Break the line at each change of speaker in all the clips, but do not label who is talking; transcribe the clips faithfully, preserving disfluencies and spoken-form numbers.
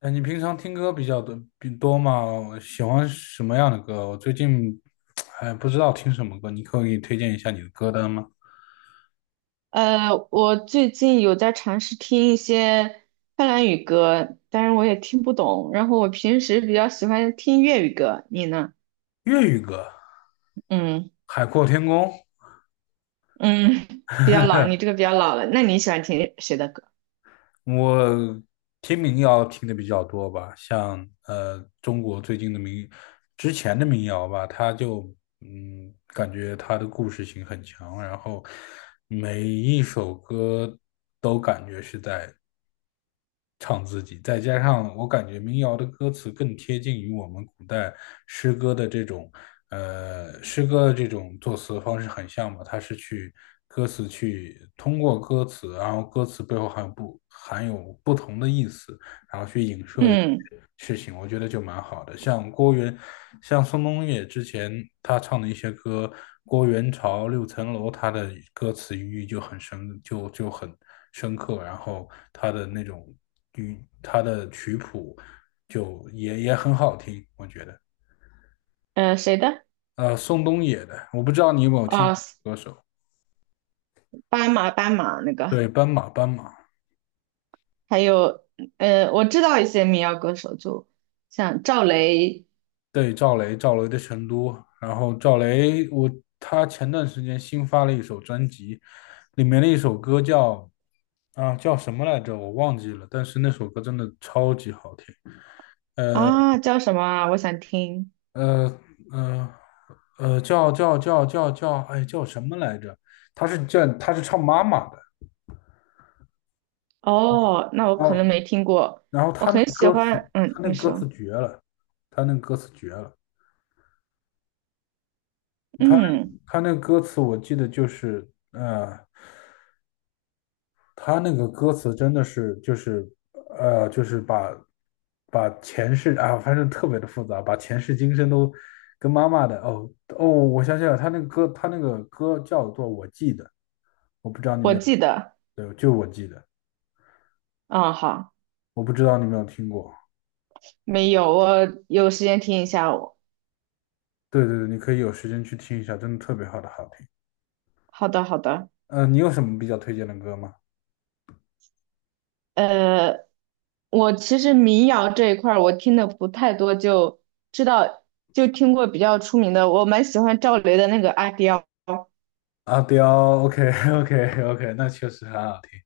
哎，你平常听歌比较多比多吗？喜欢什么样的歌？我最近哎不知道听什么歌，你可以给你推荐一下你的歌单吗？
呃，我最近有在尝试听一些芬兰语歌，但是我也听不懂。然后我平时比较喜欢听粤语歌，你呢？
粤语歌，
嗯
《海阔天空》
嗯，比较老，你这个比较老了。那你喜欢听谁的歌？
我听民谣听的比较多吧，像呃中国最近的民，之前的民谣吧，它就嗯感觉它的故事性很强，然后每一首歌都感觉是在唱自己，再加上我感觉民谣的歌词更贴近于我们古代诗歌的这种，呃，诗歌的这种作词方式很像嘛，它是去歌词去通过歌词，然后歌词背后含有不含有不同的意思，
嗯
事情，我觉得就蛮好的。像郭源，像宋冬野之前他唱的一些歌，《郭源潮》《六层楼》，他的歌词寓意就很深，就就很深刻。然后他的那种语，他的曲谱就也也很好听，我觉得。
呃，谁的？
呃，宋冬野的，我不知道你有没有听
哦，
过歌手，
斑马斑马那个，
对，斑马，斑马，
还有呃，我知道一些民谣歌手，就像赵雷
对，赵雷，赵雷的《成都》，然后赵雷，我他前段时间新发了一首专辑，里面的一首歌叫。啊，叫什么来着？我忘记了，但是那首歌真的超级好听。呃
啊，叫什么啊？我想听。
呃呃呃，叫叫叫叫叫，哎，叫什么来着？他是叫他是唱妈妈的，
哦，那我
然
可能
后
没听过。
然后
我
他那
很
个
喜
歌词，
欢，嗯，
他那个
你
歌词
说，
绝了，他那个歌词绝了，他
嗯。
他那个歌词我记得就是，呃。他那个歌词真的是就是呃，就是把把前世啊，反正特别的复杂，把前世今生都跟妈妈的哦哦，我想起来了，他那个歌，他那个歌叫做《我记得》，我不知道你有
我
没有，
记得，
对，就我记得，
嗯，好，
我不知道你有没有听过。
没有，我有时间听一下我。
对对对，你可以有时间去听一下，真的特别好的好听。
好的，好的，
嗯、你有什么比较推荐的歌吗？
呃，我其实民谣这一块儿我听的不太多，就知道就听过比较出名的，我蛮喜欢赵雷的那个《阿刁》，
阿刁，OK OK OK，那确实很好听。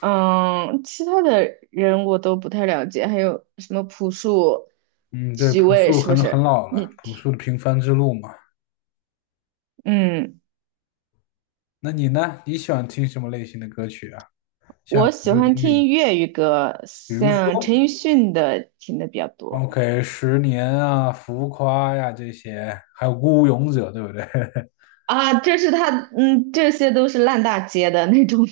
嗯，其他的人我都不太了解，还有什么朴树、
嗯，对，
许
朴
巍
树
是不
很很
是？
老
你
了，朴
听
树的《平凡之路》嘛。
嗯，
那你呢？你喜欢听什么类型的歌曲啊？像
我
比
喜
如说
欢
粤语，
听粤语歌，
比如
像陈
说
奕迅的听的比较多。
OK，十年啊、浮夸呀、这些，还有孤勇者，对不对？
啊，这是他，嗯，这些都是烂大街的那种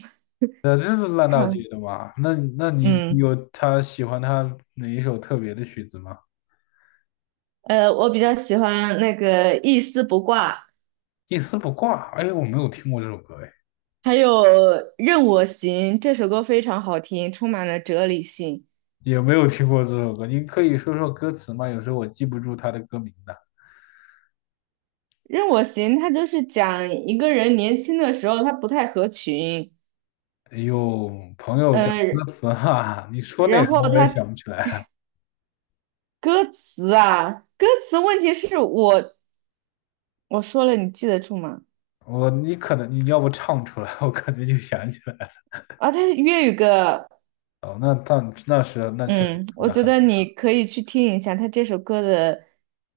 呃，这是烂大街
唱
的嘛？那那 你
嗯，
有他喜欢他哪一首特别的曲子吗？
呃，我比较喜欢那个一丝不挂，
一丝不挂，哎，我没有听过这首歌，哎，
还有任我行这首歌非常好听，充满了哲理性。
也没有听过这首歌。你可以说说歌词吗？有时候我记不住他的歌名的。
任我行，他就是讲一个人年轻的时候他不太合群，
哎呦，朋友讲
嗯、
歌词哈，你说内
然
容
后
我也
他
想不起来。
歌词啊，歌词问题是我我说了你记得住吗？
我你可能你要不唱出来，我可能就想起来了。
啊，他是粤语歌，
哦，那但那是那确实
嗯，我
那
觉
很难。
得你可以去听一下，他这首歌的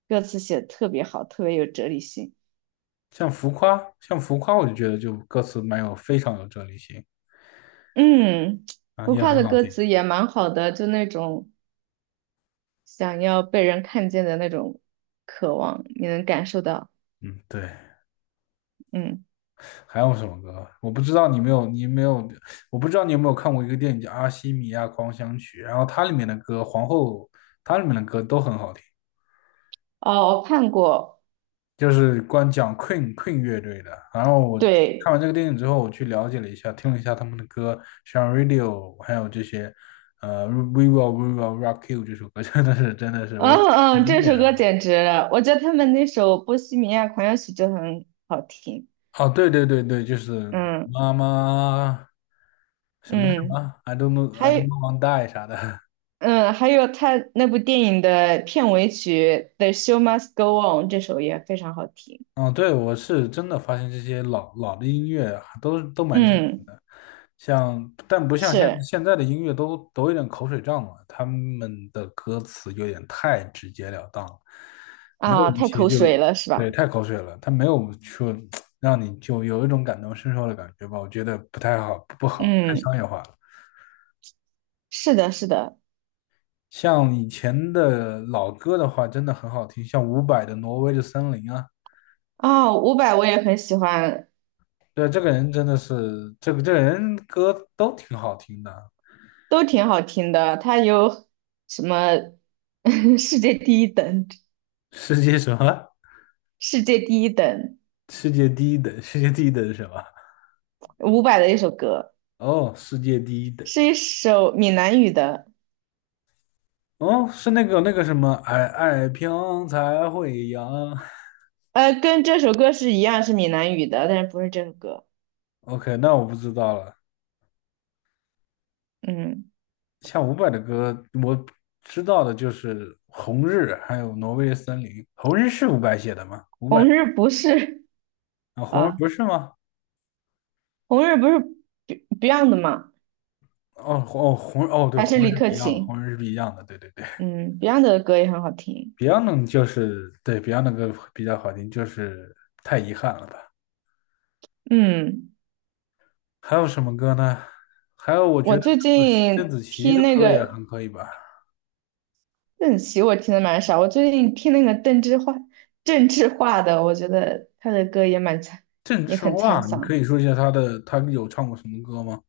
歌词写的特别好，特别有哲理性。
像浮夸，像浮夸，我就觉得就歌词蛮有非常有哲理性
嗯，
啊，
浮
也
夸
很
的
好
歌
听。
词也蛮好的，就那种想要被人看见的那种渴望，你能感受到。
嗯，对。
嗯，
还有什么歌？我不知道你没有你没有，我不知道你有没有看过一个电影叫《阿西米亚狂想曲》，然后它里面的歌，皇后它里面的歌都很好听。
哦，我看过，
就是光讲 Queen Queen 乐队的。然后我看
对，
完这个电影之后，我去了解了一下，听了一下他们的歌，像 Radio，还有这些，呃，We Will We Will Rock You 这首歌，真的是真的是我
嗯
很
嗯，
经
这
典
首
的。
歌简直了，我觉得他们那首《波西米亚狂想曲》就很好听。
哦，对对对对，就是
嗯
妈妈什么什
嗯，
么，I don't know
还
I don't
有
know w a n die 啥的。
嗯，还有他那部电影的片尾曲《The Show Must Go On》这首也非常好听。
嗯，对，我是真的发现这些老老的音乐还都都蛮经典
嗯，
的，像但不像现
是
现在的音乐都都有点口水仗了，他们的歌词有点太直截了当了，没有
啊，
一
太
些
口
就
水了是吧？
对太口水了，他没有说让你就有一种感同身受的感觉吧，我觉得不太好，不好，太商
嗯，
业化了。
是的，是的。
像以前的老歌的话，真的很好听，像伍佰的《挪威的森林》啊。
啊，伍佰我也很喜欢，
对，这个人真的是，这个这个人歌都挺好听的。
都挺好听的。他有什么 世界第一等，
世界什么？
世界第一等，
世界第一等，世界第一等是什么？
伍佰的一首歌，
哦，世界第一等，
是一首闽南语的，
哦，是那个那个什么，爱爱飘才会扬。
呃，跟这首歌是一样是闽南语的，但是不是这首歌。
OK，那我不知道了。
嗯，
像伍佰的歌，我知道的就是《红日》，还有《挪威的森林》。《红日》是伍佰写的吗？伍佰
红日不是
啊，《红日》
啊。
不是吗？
红日不是 Be- Beyond 吗？
哦红哦，《红》日》哦，对，
还
《红
是
日》
李
是不
克
一样的，
勤？
《红日》是不一样的，对对对。
嗯，Beyond 的歌也很好听。
Beyond 就是对 Beyond 的歌比较好听，就是太遗憾了吧。
嗯，
还有什么歌呢？还有，我觉
我
得
最
邓紫棋邓
近
紫棋
听
的
那
歌也
个
很可以吧。
邓紫棋，我听的蛮少。我最近听那个邓智化，郑智化的，我觉得他的歌也蛮沧，
郑
也
智
很沧
化，你可
桑。
以说一下她的，她有唱过什么歌吗？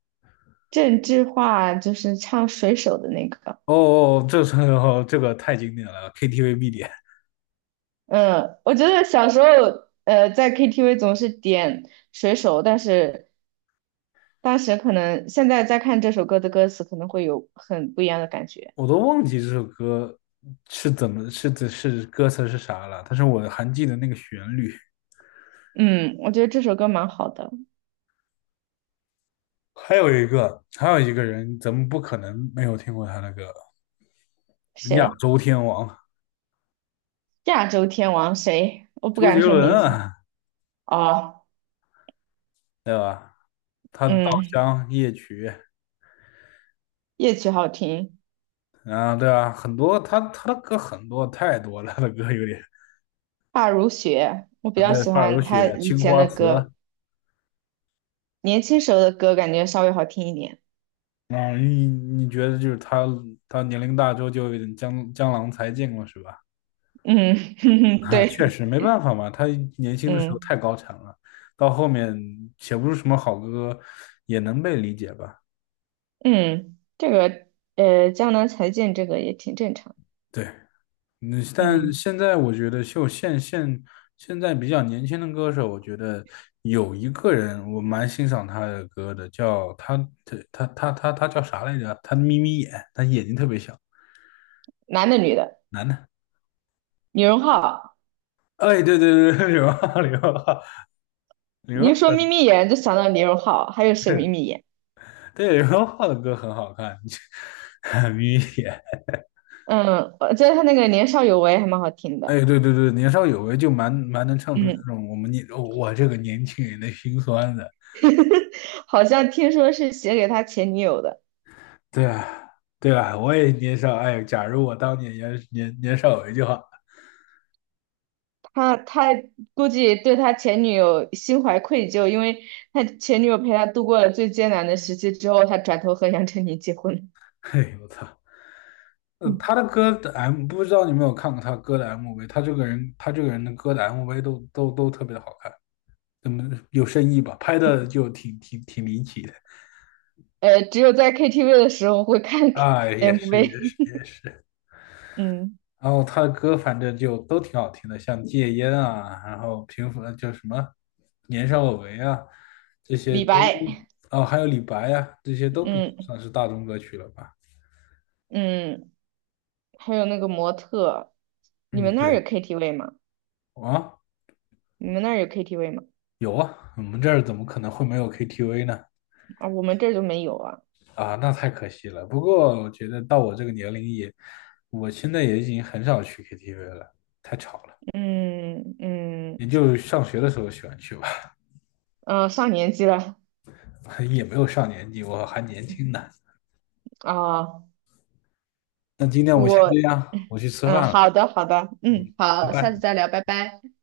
郑智化就是唱《水手》的那个。
哦哦，这首 这个太经典了，K T V 必点，
嗯，我觉得小时候，呃，在 K T V 总是点水手，但是当时可能现在再看这首歌的歌词，可能会有很不一样的感觉。
我都忘记这首歌是怎么是是是歌词是啥了，但是我还记得那个旋律。
嗯，我觉得这首歌蛮好的。
还有一个，还有一个人，咱们不可能没有听过他的歌，亚
谁？
洲天王
亚洲天王谁？我不
周杰
敢说
伦
名字。
啊。
哦，
对吧？他的《稻
嗯，
香》《夜曲》，
夜曲好听，
啊，对啊，很多他他的歌很多太多了，他的歌有点
发如雪，我比
啊
较
对，
喜
《发如
欢
雪》
他以
《青
前
花
的
瓷》
歌，年轻时候的歌感觉稍微好听一点。
啊，你你觉得就是他他年龄大之后就有点江江郎才尽了，是吧？
嗯，
啊，确
对，
实没办法嘛，他年轻的时候
嗯。
太高产了，到后面写不出什么好歌，也能被理解吧？
嗯，这个呃，江南才尽这个也挺正常。
对。嗯，但
嗯，
现在我觉得就现现现在比较年轻的歌手，我觉得有一个人我蛮欣赏他的歌的，叫他他他他他他叫啥来着？他眯眯眼，他眼睛特别小，
男的女的，
男的。
李荣浩，
哎，对对对，对，刘浩刘浩
你
刘
一说
浩，
眯眯眼就想到李荣浩，还有谁眯
对
眯眼？
对刘浩的歌很好看，眯眯眼。
嗯，我觉得他那个年少有为还蛮好听的。
哎，对对对，年少有为就蛮蛮能唱出这
嗯，
种我们年我这个年轻人的心酸的。
好像听说是写给他前女友的，
对啊，对啊，我也年少。哎，假如我当年年年年少有为就好。
他他估计对他前女友心怀愧疚，因为他前女友陪他度过了最艰难的时期之后，他转头和杨丞琳结婚了
嘿，我操！呃，
嗯，
他的歌的 M 不知道你有没有看过他歌的 M V，他这个人他这个人的歌的 M V 都都都特别的好看，嗯，有深意吧，拍的就挺挺挺离奇的。
呃，只有在 K T V 的时候会看
啊，也是也
M V。
是也 是。
嗯。
然后他的歌反正就都挺好听的，像戒烟啊，然后平复就什么年少有为啊，这些
李
都
白，
哦，还有李白啊，这些都比较
嗯
算是大众歌曲了吧。
嗯，还有那个模特，你
嗯，
们那儿
对
有 K T V 吗？
啊，
你们那儿有 K T V 吗？
有啊，我们这儿怎么可能会没有 K T V 呢？
啊，我们这儿就没有啊。
啊，那太可惜了。不过我觉得到我这个年龄也，我现在也已经很少去 K T V 了，太吵了。
嗯
也
嗯
就上学的时候喜欢去吧，
呃，上年纪了
也没有上年纪，我还年轻呢。
啊，
那今天我们先
我
这样，我去吃
嗯，
饭了，
好的好的，嗯，
拜
好，下次
拜。
再聊，拜拜。